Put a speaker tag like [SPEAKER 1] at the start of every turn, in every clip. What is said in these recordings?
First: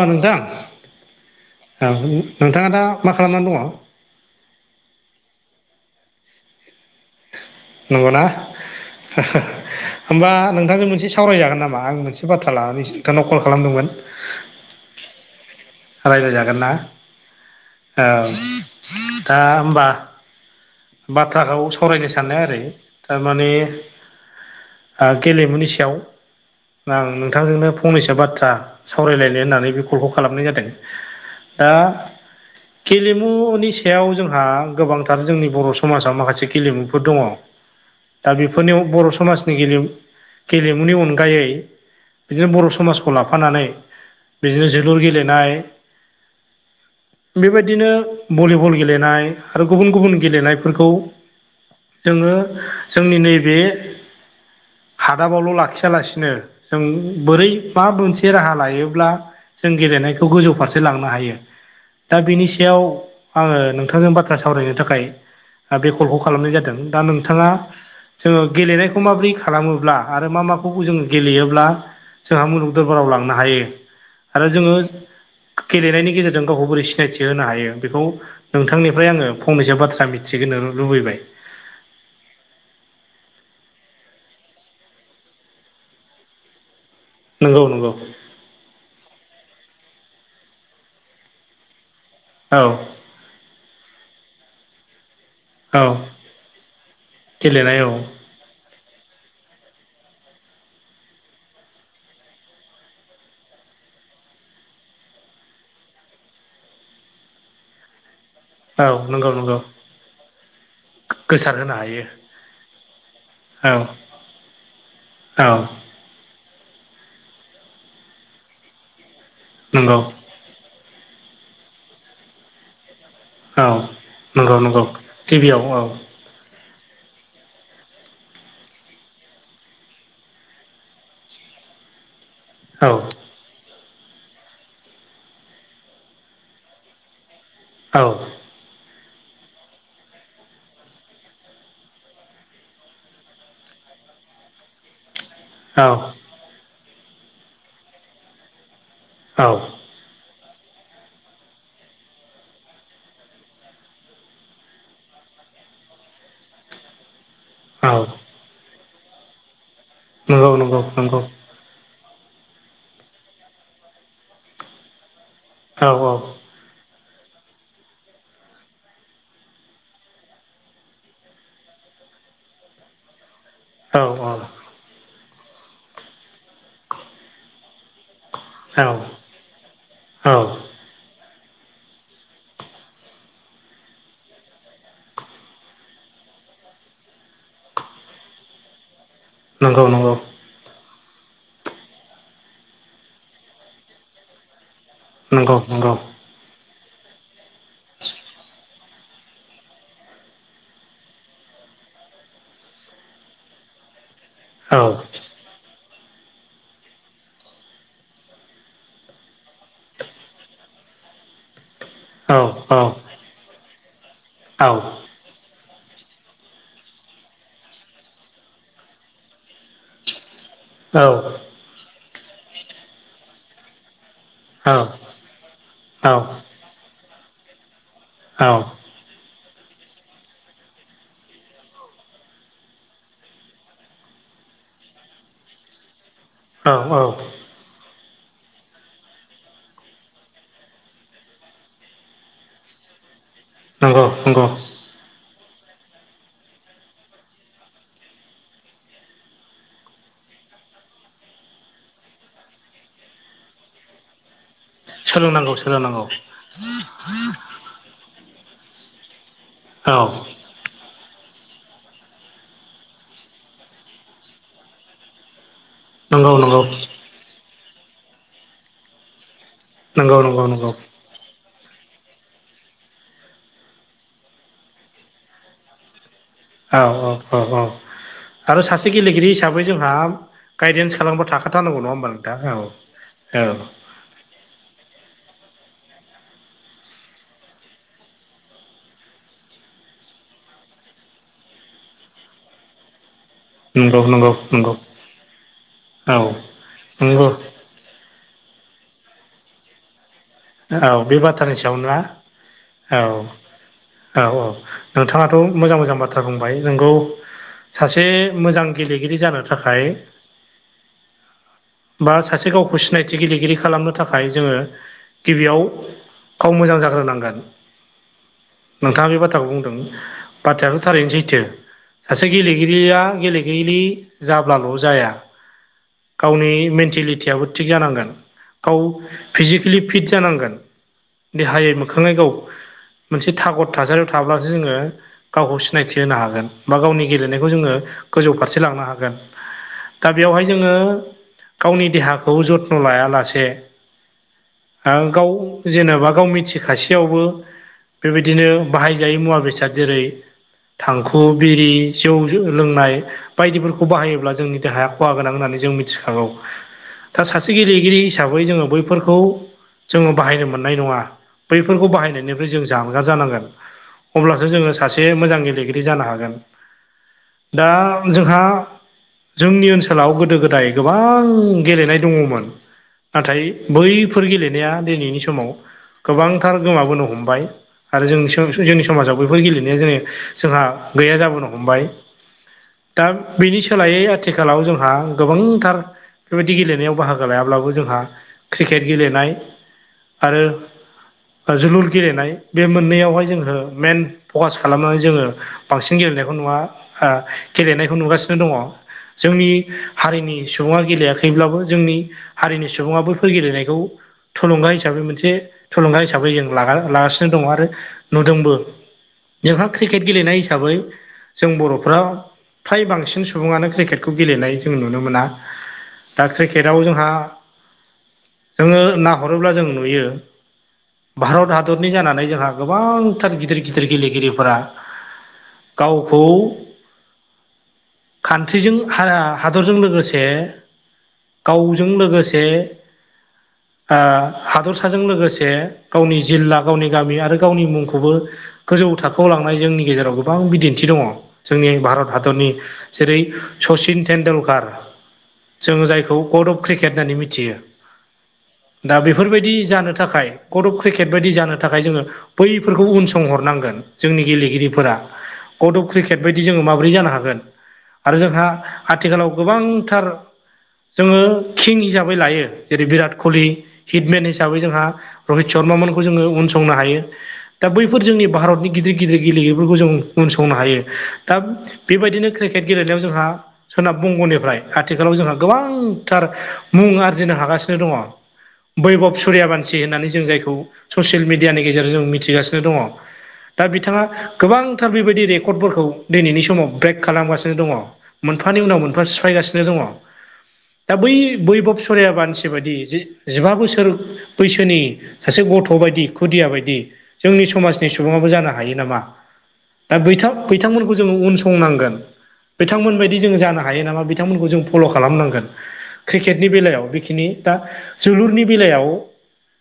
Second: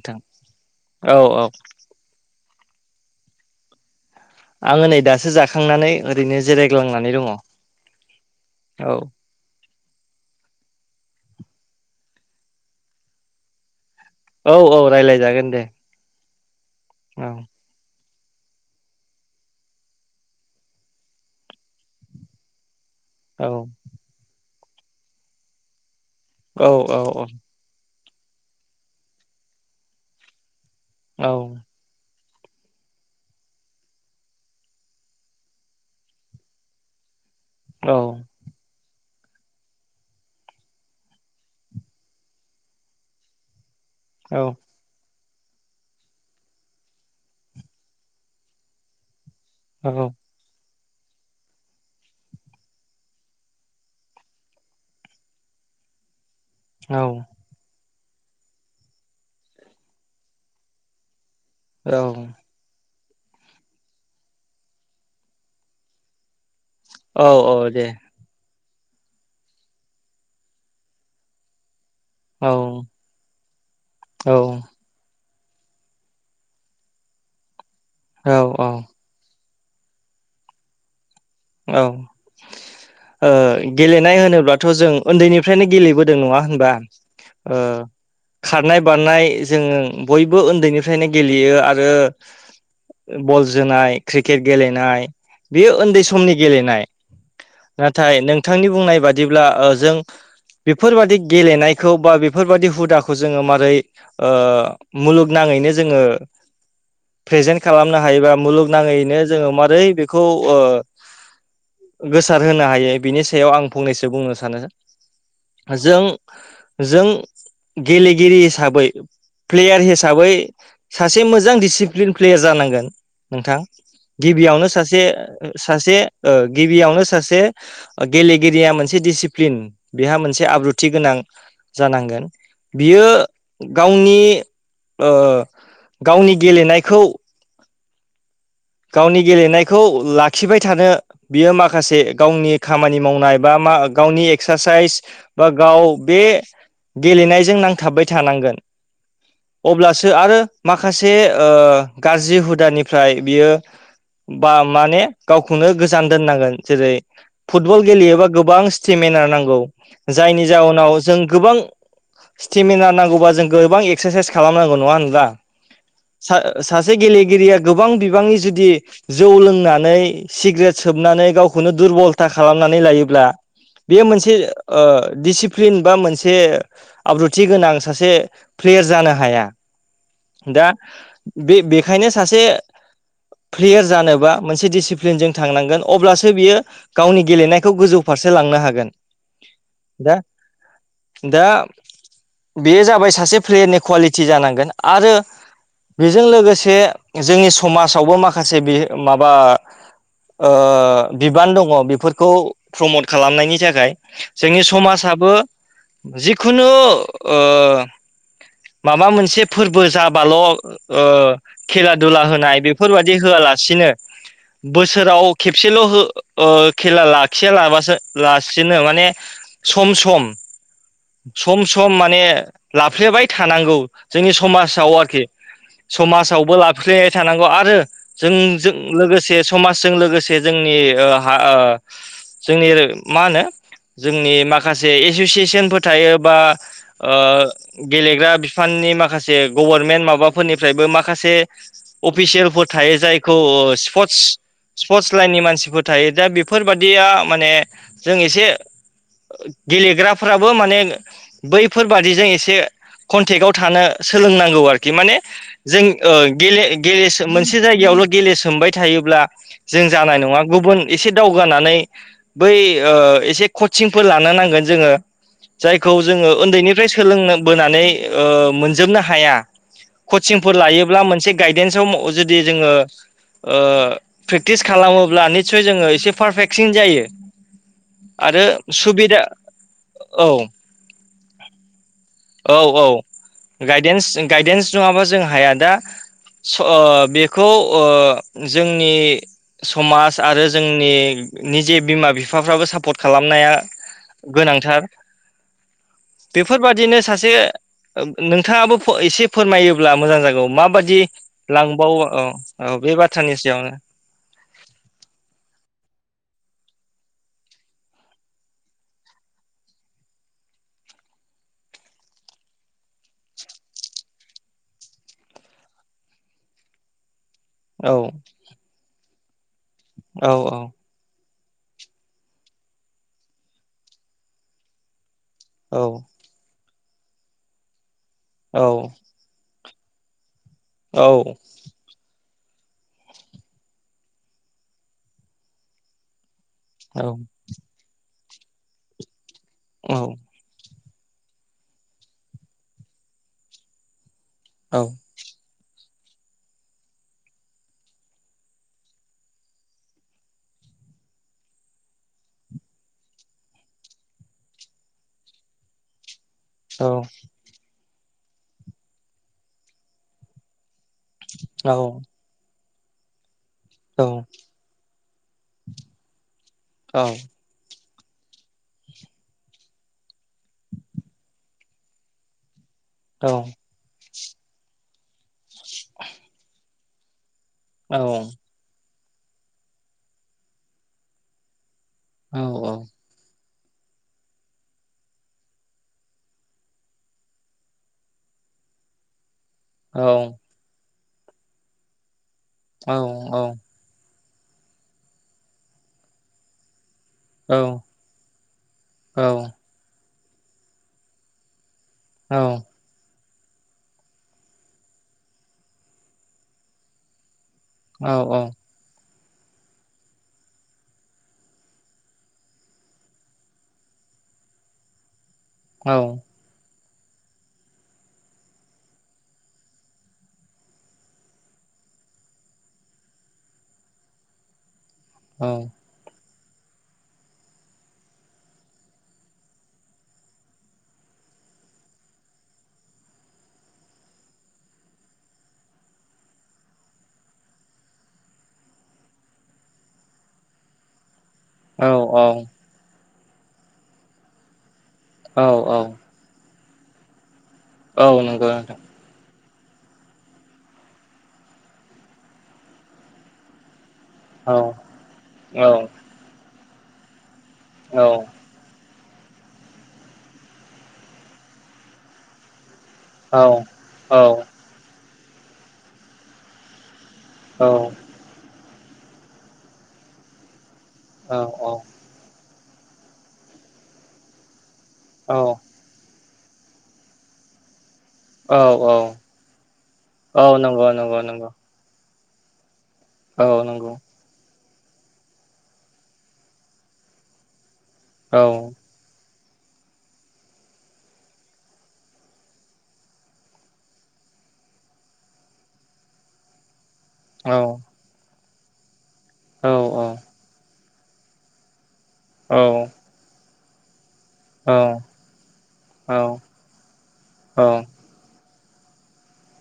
[SPEAKER 1] अ नोंथां औ नोंथाङा दा मा खालामनानै दङ?
[SPEAKER 2] आं नै दासो जाखांनानै ओरैनो जिरायग्लांनानै दङ।
[SPEAKER 1] नंगौना?
[SPEAKER 2] औ
[SPEAKER 1] होमबा नोंथांजों मोनसे सावरायजागोन नामा आं मोनसे बाथ्रा लानानैसो नोंथांनाव कल खालामदोंमोन।
[SPEAKER 2] औ औ रायलायजागोन दे।
[SPEAKER 1] रायज्लायजागोन ना?
[SPEAKER 2] ओं
[SPEAKER 1] औ दा होमबा बाथ्राखौ सावरायनो साननाया ओरै
[SPEAKER 2] औ
[SPEAKER 1] थारमाने ओ गेलेमुनि सायाव
[SPEAKER 2] औ
[SPEAKER 1] आं
[SPEAKER 2] औ
[SPEAKER 1] नोंथांजोंनो फंनैसो बाथ्रा सावरायलायनो होननानै बे कलखौ खालामनाय जादों।
[SPEAKER 2] औ
[SPEAKER 1] दा गेलेमुनि सायाव जोंहा गोबांथार जोंनि बर' समाजाव माखासे गेलेमुफोर दङ‌।
[SPEAKER 2] औ
[SPEAKER 1] दा बेफोरनि बर' समाजनि गेलेमु गेलेमुनि अनगायै बिदिनो बर' समाजखौ लाफानानै बिदिनो
[SPEAKER 2] औ
[SPEAKER 1] जों जोलुर गेलेनाय बेबायदिनो भलिबल गेलेनाय आरो गुबुन गुबुन गेलेनायफोरखौ जोङो जोंनि नैबे हादाबावल' लाखियालासिनो जों बोरै मा मोनसे राहा लायोब्ला जों गेलेनायखौ गोजौ फारसे लांनो हायो
[SPEAKER 2] औ
[SPEAKER 1] दा बेनि सायाव आङो नोंथांजों बाथ्रा सावरायनो थाखाय बे कलखौ खालामनाय जादों। दा
[SPEAKER 2] औ
[SPEAKER 1] नोंथाङा
[SPEAKER 2] औ दे
[SPEAKER 1] जोङो गेलेनायखौ माबोरै खालामोब्ला आरो मा माखौ जोङो गेलेयोब्ला जोंहा
[SPEAKER 2] औ
[SPEAKER 1] मुलुग दरबाराव लांनो हायो
[SPEAKER 2] औ
[SPEAKER 1] आरो जोङो गेलेनायनि गेजेरजों गावखौ बोरै सिनायथि होनो हायो बेखौ
[SPEAKER 2] औ औ
[SPEAKER 1] नोंथांनिफ्राय आङो फंनैसो बाथ्रा मि थिहोनो लुबैबाय।
[SPEAKER 2] औ गेलेनाय होनोब्लाथ' जों उन्दैनिफ्रायनो गेलेबोदों नङा होनबा? ओ
[SPEAKER 1] नंगौ नंगौ
[SPEAKER 2] खारनाय बारनाय जों बयबो उन्दैनिफ्रायनो गेलेयो आरो
[SPEAKER 1] औ
[SPEAKER 2] बल जोनाय क्रिकेट गेलेनाय बेयो
[SPEAKER 1] औ
[SPEAKER 2] उन्दै सम समनि गेलेनाय
[SPEAKER 1] गेलेनाय औ
[SPEAKER 2] नाथाय नोंथांनि बुंनाय बादिब्ला ओ जों बेफोरबादि गेलेनायखौ बा बेफोरबायदि हुदाखौ जोङो मारै मुलुगनाङैनो जोङो प्रेजेन्ट खालामनो हायोबा
[SPEAKER 1] औ
[SPEAKER 2] मुलुगनाङैनो
[SPEAKER 1] नंगौ
[SPEAKER 2] जोङो
[SPEAKER 1] नंगौ
[SPEAKER 2] मोरै बेखौ ओ
[SPEAKER 1] गोसार होनो हायो
[SPEAKER 2] सार होनो हायो बिनि सायाव आं
[SPEAKER 1] औ
[SPEAKER 2] फंनैसो बुंनो सानो
[SPEAKER 1] औ
[SPEAKER 2] जों जों गेलेगिरि हिसाबै प्लेयार
[SPEAKER 1] नंगौ
[SPEAKER 2] हिसाबै सासे मोजां डिसिप्लिन प्लेयार जानांगोन नोंथां
[SPEAKER 1] औ नंगौ
[SPEAKER 2] गिबियावनो
[SPEAKER 1] नंगौ
[SPEAKER 2] सासे
[SPEAKER 1] गिबियाव औ
[SPEAKER 2] सासे ओ गिबियावनो सासे ओ गेलेगिरिया मोनसे डिसिप्लिन बेहा मोनसे आब्रुथि गोनां जानांगोन
[SPEAKER 1] औ
[SPEAKER 2] बियो गावनि ओ गावनि गेलेनायखौ
[SPEAKER 1] औ
[SPEAKER 2] गावनि गेलेनायखौ लाखिबाय थानो बियो माखासे गावनि खामानि मावनाय बा मा गावनि एक्सारसाइस बा
[SPEAKER 1] औ
[SPEAKER 2] गाव बे गेलेनायजों नांथाबबाय थानांगोन
[SPEAKER 1] औ
[SPEAKER 2] अब्लासो आरो माखासे ओ गाज्रि हुदानिफ्राय बियो बा माने गावखौनो गोजान दोननांगोन जेरै फुटबल
[SPEAKER 1] औ
[SPEAKER 2] गेलेयोबा गोबां स्टेमिनार नांगौ जायनि
[SPEAKER 1] नंगौ नंगौ
[SPEAKER 2] जाउनाव
[SPEAKER 1] नंगौ
[SPEAKER 2] जों गोबां स्टेमिना नांगौबा जों गोबां एक्सारसाइस खालामनांगौ नङा होनब्ला
[SPEAKER 1] औ औ
[SPEAKER 2] सा-सासे गेलेगिरिया गोबां बिबांनि जु दि जौ लोंनानै सिग्रेट सोबनानै गावखौनो दुरबलथा खालामनानै लायोब्ला
[SPEAKER 1] औ
[SPEAKER 2] बेयो मोनसे दिसिप्लिन बा मोनसे आब्रुथि गोनां सासे प्लेयार
[SPEAKER 1] औ
[SPEAKER 2] जानो हाया
[SPEAKER 1] औ
[SPEAKER 2] दा बे-बेखायनो सासे प्लेयार जानोबा मोनसे डिसिप्लिनजों थांनांगोन अब्लासो बियो गावनि गेलेनायखौ गोजौ फारसे लांनो हागोन
[SPEAKER 1] नंगौ नंगौ
[SPEAKER 2] दा दा बेयो जाबाय सासे प्लेयारनि कुवालिटि जानांगोन आरो
[SPEAKER 1] नंगौ नंगौ
[SPEAKER 2] बेजों लोगोसे जोंनि समाज आवबो माखासे बेयो माबा ओ बिबान दङ बेफोरखौ प्रमट खालामनायनि थाखाय जोंनि
[SPEAKER 1] औ
[SPEAKER 2] समाजाबो जिखुनु ओ माबा मोनसे फोरबो जाबाल' ओ खेला दुला
[SPEAKER 1] औ
[SPEAKER 2] होनाय बे
[SPEAKER 1] औ
[SPEAKER 2] फोरबायदि होआलासिनो बोसोराव खेबसेल' हो ओ खेला लाखिया लाबासो लासिनो माने सम सम
[SPEAKER 1] औ
[SPEAKER 2] सम सम माने लाफ्लेबाय थानांगौ जोंनि समाजाव आरोखि
[SPEAKER 1] औ
[SPEAKER 2] समाजावबो लाफ्लेबाय थानांगौ आ रो
[SPEAKER 1] औ
[SPEAKER 2] जोंजों लोगोसे समाजजों लोगोसे जोंनि ओ हा ओ जोंनि मा होनो जोंनि माखासे एस'सियेसनफोर थायो बा
[SPEAKER 1] औ औ
[SPEAKER 2] ओ गेलेग्रा बिफाननि माखासे गभर्नमेन्ट माबाफोरनिफ्रायबो माखासे अफिसियेलफोर थायो जायखौ
[SPEAKER 1] नंगौ
[SPEAKER 2] स्पट्स
[SPEAKER 1] नंगौ
[SPEAKER 2] स्पटस लाइननि मानसिफोर थायो दा बेफोरबादिया माने जों एसे गेलेग्राफोराबो माने बैफोरबादिजों एसे कन्टेक्टाव थानो सोलोंनांगौ आरो कि माने
[SPEAKER 1] सोलोंनांगौ
[SPEAKER 2] जों
[SPEAKER 1] सोलोंनांगौ
[SPEAKER 2] ओ गेले गेले सोम मोनसे जायगायावल' गेलेसोमबाय थायोब्ला जों
[SPEAKER 1] औ
[SPEAKER 2] जानाय नङा गुबुन एसे दावगानानै बै ओ एसे कचिंफोर लानो नांगोन जोङो जायखौ जोङो
[SPEAKER 1] नंगौ नंगौ
[SPEAKER 2] उन्दैनिफ्राय सोलों बोनानै मोनजोबनो हाया।
[SPEAKER 1] नंगौ नंगौ
[SPEAKER 2] कचिंफोर
[SPEAKER 1] नंगौ
[SPEAKER 2] लायोब्ला मोनसे गायदेन्सआव जुदि जोङो प्रेकटिस खालामोब्ला निसय जोङो एसे पारफेक्टसिन
[SPEAKER 1] औ
[SPEAKER 2] जायो
[SPEAKER 1] औ औ औ आरो सासे गेलेगिरि हिसाबै जोंहा
[SPEAKER 2] औ
[SPEAKER 1] गायदेन्स खालामबा थाखाथारनांगौ नङा होमबा नोंथां औ औ
[SPEAKER 2] गायदेन्स- गायदेन्स नङाबा जोंहाया दा बेखौ ओ जोंनि समाज आरो जोंनि निजे बिमा बिफाफ्राबो सापर्ट खालामनाया
[SPEAKER 1] नंगौ नंगौ नंगौ
[SPEAKER 2] गोनांथार
[SPEAKER 1] औ
[SPEAKER 2] बेफोरबादिनो
[SPEAKER 1] नंगौ
[SPEAKER 2] सासे नोंथाङाबो एसे फोरमायोब्ला मोजां जागौ
[SPEAKER 1] औ
[SPEAKER 2] माबादि
[SPEAKER 1] बे बाथ्रानि
[SPEAKER 2] लां
[SPEAKER 1] सायाव
[SPEAKER 2] बाव
[SPEAKER 1] ना
[SPEAKER 2] औ औ बे बाथ्रानि सायावनो
[SPEAKER 1] औ औ नोंथाङाथ' मोजां मोजां बाथ्रा बुंबाय नोंगौ। सासे मोजां गेलेगिरि जानो थाखाय बा सासे गावखौ सिनायथि गेलेगिरि खालामनो थाखाय जोङो गिबियाव गाव मोजां जाग्रोनांगोन।
[SPEAKER 2] औ
[SPEAKER 1] नोंथाङा बे बाथ्राखौ बुंदों बाथ्रायाथ थारैनो सैथो सासे गेलेगिरिया गेलेगिरि जाब्लाल' जाया।
[SPEAKER 2] औ
[SPEAKER 1] गावनि मेन्टेलिटियाबो थिग जानांगोन गाव फिजिकेलि फिट जानांगोन।
[SPEAKER 2] औ
[SPEAKER 1] देहायै मोखाङैखौ मोनसे थागद थासारियाव थाब्लासो जोङो गावखौ सिनायथि होनो हागोन बा गावनि
[SPEAKER 2] औ
[SPEAKER 1] गेलेनायखौ ज गोजौ फारसे लांनो हागोन
[SPEAKER 2] औ
[SPEAKER 1] दा बेयावहाय जोङो गावनि देहाखौ जथ्न' लायालासे
[SPEAKER 2] औ
[SPEAKER 1] गाव जेनेबा गाव मिथिखासेयावबो बेबायदिनो बाहायजायै मुवा बेसाद जेरै, थांखु, बिरि, जौ लोंनाय बायदिफोरखौ बाहायोब्ला जोंनि देहाया खहा गोनां होननानै जों मिथिखागौ। दा सासे गेलेगिरि हिसाबै जोङो बैफोरखौ जोङो बाहायनो मोननाय नङा। बैफोरखौ
[SPEAKER 2] नंगौ
[SPEAKER 1] बाहायनायनिफ्राय जों जानगार जानांगोन
[SPEAKER 2] नोंथां
[SPEAKER 1] अब्लासो जोङो सासे मोजां गेलेगिरि जानो हागोन‌।
[SPEAKER 2] औ
[SPEAKER 1] दा जोंहा जोंनि ओनसोलाव गोदो-गोदाय गोबां गेलेनाय दङमोन।
[SPEAKER 2] औ
[SPEAKER 1] नाथाय बैफोर गेलेनाया दिनैनि समाव गोबांथार गोमाबोनो हमबाय। आरो जों जोंनि समाजाव बैफोर गेलेनाया जोङो जोंहा गैया जाबोनो हमबाय
[SPEAKER 2] औ औ
[SPEAKER 1] दा बेनि सोलायै आथिखालाव जोंहा गोबांथार बेफोरबायदि गेलेनायाव बाहागो लायाब्लाबो जोंहा क्रिकेट गेलेनाय
[SPEAKER 2] औ
[SPEAKER 1] आरो जोलुर गेलेनाय बे
[SPEAKER 2] औ
[SPEAKER 1] मोननैयावहाय जोङो मइेन फकास खालामनानै जोङो बांसिन गेलेनायखौ नुवा गेलेनायखौ नुगासिनो दङ जोंनि हारिनि सुबुङा गेलेयाखैब्लाबो जोंनि हारिनि सुबुङाबो फोर गेलेनाय बेखौ थुलुंगा हिसाबै मोनसे थुलुंगा हिसाबै जों लागासिनो दङ आरो। नुदोंबो जोंहा क्रिकेट गेलेनाय हिसाबै जों बर'फाव फ्राय बांसिन सुबुङानो क्रिकेटखौ गेलेनाय जों नुनो मोना।
[SPEAKER 2] औ
[SPEAKER 1] दा क्रिकेटआव जोंहा जोङो नाहरोब्ला जों नुयो भारत हादरनि जानानै जोंहा गोबांथार गिदिर- गिदिर गेलेगिरिफोरा
[SPEAKER 2] औ
[SPEAKER 1] गावखौ कान्ट्रिजों हा- हादरजों लोगोसे गावजों लोगोसे हादरसाजों लोगोसे गावनि जिल्ला गावनि गामि आरो गावनि मुंखौबो गोजौ थाखोआव लांनाय जोंनि गेजेराव गोबां बिदिन्थि दङ जोंनि भारत हादरनि जेरै सचिन तटेडुलकार
[SPEAKER 2] औ
[SPEAKER 1] जोङो जायखौ गड अफ क्रिकेट होननानै मिथियो
[SPEAKER 2] औ नंगो नोंथा
[SPEAKER 1] दा बेफोरबायदि जानो थाखाय कर्ट अफ क्रिकेट बायदि जानो थाखाय जोङो बैफोरखौबो उन संहरनांगोन जोंनि गेलेगिरिफोरा गड अफ क्रिकेट बायदि जोङो माबोरै जानो हागोन आरो जोंहा आथिखालाव गोबांथार जोङो किं हिसाबै लायो जेरै बिराद कलि हिटमेन हिसाबै जोंहा रहित शर्मामोनखौ जोङो उनसंनो हायो दा बैफोर जोंनि भारतनि गिदिर गिदिर गेलेगिरिफोरखौ जों उसंनो हायो दा बेबायदिनो क्रिकेट गेलेनायाव जोंहा सोनाब बंग'निफ्राय आथिखालाव जोंहा गोबां थार मुं आरजिनो हागासिनो दङ
[SPEAKER 2] औ
[SPEAKER 1] बैभब सुरिया भानसि होननानै जों
[SPEAKER 2] औ
[SPEAKER 1] जायखौ
[SPEAKER 2] नंगौ नंगौ
[SPEAKER 1] ससियेल
[SPEAKER 2] नंगौ
[SPEAKER 1] मिडियानि गेजेरजों जों मिथिगासिनो दङ
[SPEAKER 2] औ
[SPEAKER 1] दा
[SPEAKER 2] नंगौ
[SPEAKER 1] बिथाङा गोबांथार बेबायदि रेकर्डफोरखौ दिनैनि समाव ब्रेक खालामगासिनो दङ
[SPEAKER 2] औ
[SPEAKER 1] मोनफानि उनाव मोनफा सिफायगासिनो दङ दा बै बैबब सरियाबानसि बायदि जे जिबा बोसोर बैसोनि सासे गथ' बायदि खुदिया बायदि जोंनि
[SPEAKER 2] औ
[SPEAKER 1] समाजनि सुबाबो जानो हायो नामा
[SPEAKER 2] औ
[SPEAKER 1] दाै बिथांमोनखौ जोङो उनसंनांगोन बिथांमोनबायायदि जों जानो हायो नामा बिथांमोनखौ जों फल' खालामनांगोन
[SPEAKER 2] औ
[SPEAKER 1] क्रिकेटनि बेलायाव बेखिनि दा
[SPEAKER 2] औ
[SPEAKER 1] जोलुरनि बेलायाव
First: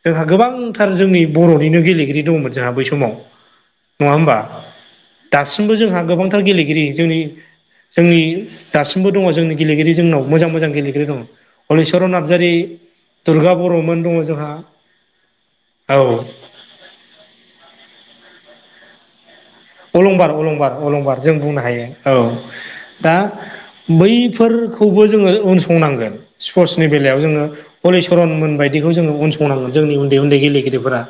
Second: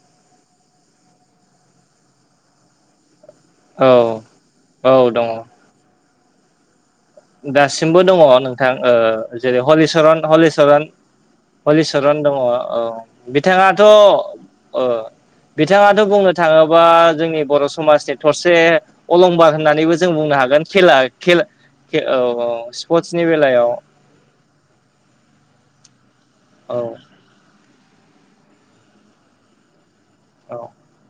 [SPEAKER 1] जोंहा गोबांथार जोंनि बर'निनो गेलेगिरि दंमोन जोंहा बै समाव नङा होमबा
[SPEAKER 2] औ दङ
[SPEAKER 1] दासिमबो जोंहा गोबांथार गेलेगिरि जोंनि
[SPEAKER 2] दासिमबो दङ
[SPEAKER 1] जोंनि
[SPEAKER 2] नोंथां
[SPEAKER 1] दासिमबो दङ जोंनि
[SPEAKER 2] जेरै
[SPEAKER 1] गेलेगिरि
[SPEAKER 2] हलिचरन
[SPEAKER 1] जोंनाव मोजां मोजां
[SPEAKER 2] हलिचरन
[SPEAKER 1] गेलेगिरि दङ
[SPEAKER 2] हलिचरन दङ औ
[SPEAKER 1] दुर्गा
[SPEAKER 2] बिथाङाथ'
[SPEAKER 1] बर'मोन दङ जोंहा
[SPEAKER 2] औ
[SPEAKER 1] औ
[SPEAKER 2] बिथाङाथ' बुंनो था थाङोबा जोंनि बर' समाजनि थरसे अलंबार होननानैबो जों
[SPEAKER 1] अलंबार
[SPEAKER 2] बुंनो हागोन
[SPEAKER 1] अलंबार
[SPEAKER 2] खेला
[SPEAKER 1] अलंबार जों
[SPEAKER 2] खेला
[SPEAKER 1] बुंनो हायो औ दा बै खौबो जोङो उनसंनांगोन
[SPEAKER 2] औ
[SPEAKER 1] स्पर्टसनि बेलायाव जोङो हलिचरनमोन बायदिखौ जोङो अनसंनांगोन जोंनि उन्दै उन्दै
[SPEAKER 2] औ
[SPEAKER 1] गेलेगिरिफोरा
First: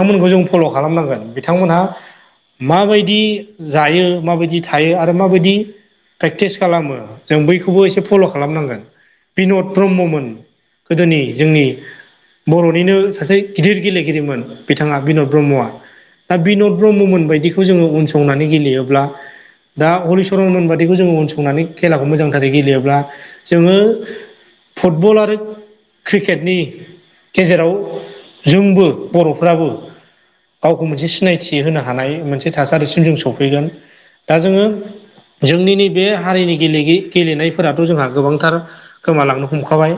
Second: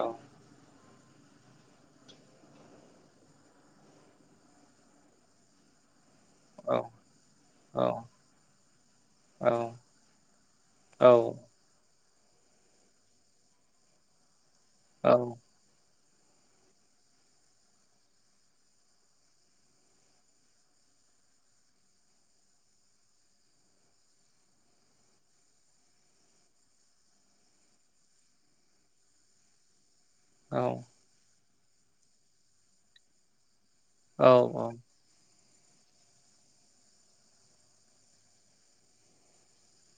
[SPEAKER 2] औ
[SPEAKER 1] जों फल' खालाम खालामनांगोन बिथांमोनहा माबायदि जायो माबायदि थायो आरो माबायदि प्रेक्टिस खालामो जों
[SPEAKER 2] औ
[SPEAKER 1] बैखौबो एसे फल' खालामनांगोन
[SPEAKER 2] औ
[SPEAKER 1] बिन'द ब्रह्ममोन गोदोनि
[SPEAKER 2] औ
[SPEAKER 1] जोंनि बर'निनो सासे गिदिर गेलेगिरिमोन बिथाङा
[SPEAKER 2] औ
[SPEAKER 1] बिनद ब्रह्मआ दा बिन'द ब्रह्ममोन बायदिखौ जोङो उनसंनानै गेलेयोब्ला दा हरलिचरननबादिखौ जोङो अनसंनानै खेलाखौ मोजांथारै गेलेयोब्ला जोङो फुटबल आरो क्रिकेटनि गेजेराव जोंबो बर'फ्राबो
[SPEAKER 2] औ
[SPEAKER 1] गावखौ मोनसे सिनायथि होनो हानाय मोनसे थासारिसिम जों सफैगोन दा जोङो जोंनि नैबे हारिनि गेले गेलेनायफोराथ' जोंहा गोबांथार गोमालांनो हमखाबाय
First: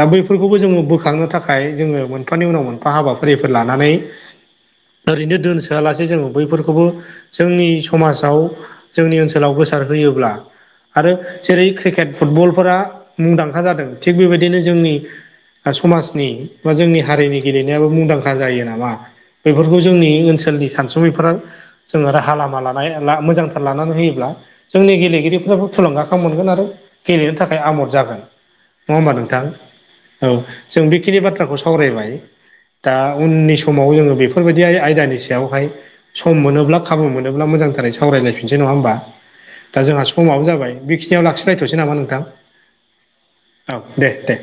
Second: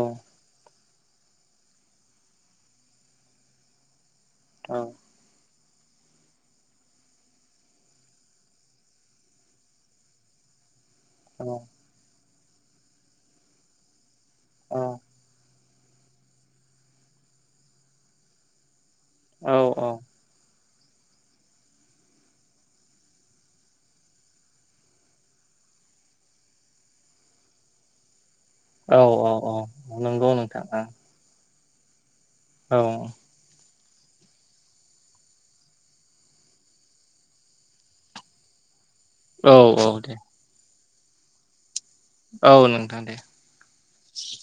[SPEAKER 1] दा बैफोरखौबो जोङो बोखांनो थाखाय जोङो मोनफानि उनाव मोनफा हाबाफारिफोर लानानै ओरैनो दोनसोआलासे जोंङो बैफोरखौबो जोंनि समाजाव जोंनि ओनसोलाव गोसारहयोब्ला आरो जेरै क्रिकेट फुटबलफोरा मुंदांखा जादों थिग बेबायदिनो जोंनि समाजनि बा जोंनि हारिनि गेलेनायाबो मुंदांखा जायो नामा बेफोरखौ जोंनि ओनसोलनि सानसुमैफोरा जोङो राहा लामा लानाय मोजांथार लानानै होयोब्ला जोंनि गेलेगिरिफोराबो थुलुंगाखां मोनगोन आरो गेलेनो थाखाय आमद जागोन नङा
[SPEAKER 2] औ
[SPEAKER 1] होमबा
[SPEAKER 2] औ
[SPEAKER 1] नोंथां
[SPEAKER 2] औ नंगौ
[SPEAKER 1] औ
[SPEAKER 2] नोंथां
[SPEAKER 1] जों
[SPEAKER 2] औ
[SPEAKER 1] बेखिनि बाथ्राखौ सावरायबाय दा उननि स समाव जोङो बेफोरबायदि आयदानि सायावहाय सम मोनोब्ला खाबु मोनोब्ला मोजांथारै सावरायलायफिनसै नङा होमबा
[SPEAKER 2] औ
[SPEAKER 1] दा
[SPEAKER 2] औ
[SPEAKER 1] जोंहा
[SPEAKER 2] दे
[SPEAKER 1] समाव जाबाय बिखिनियाव लाखिलायथसै नामा नोंथां
[SPEAKER 2] औ नोंथां दे
[SPEAKER 1] औ दे-दे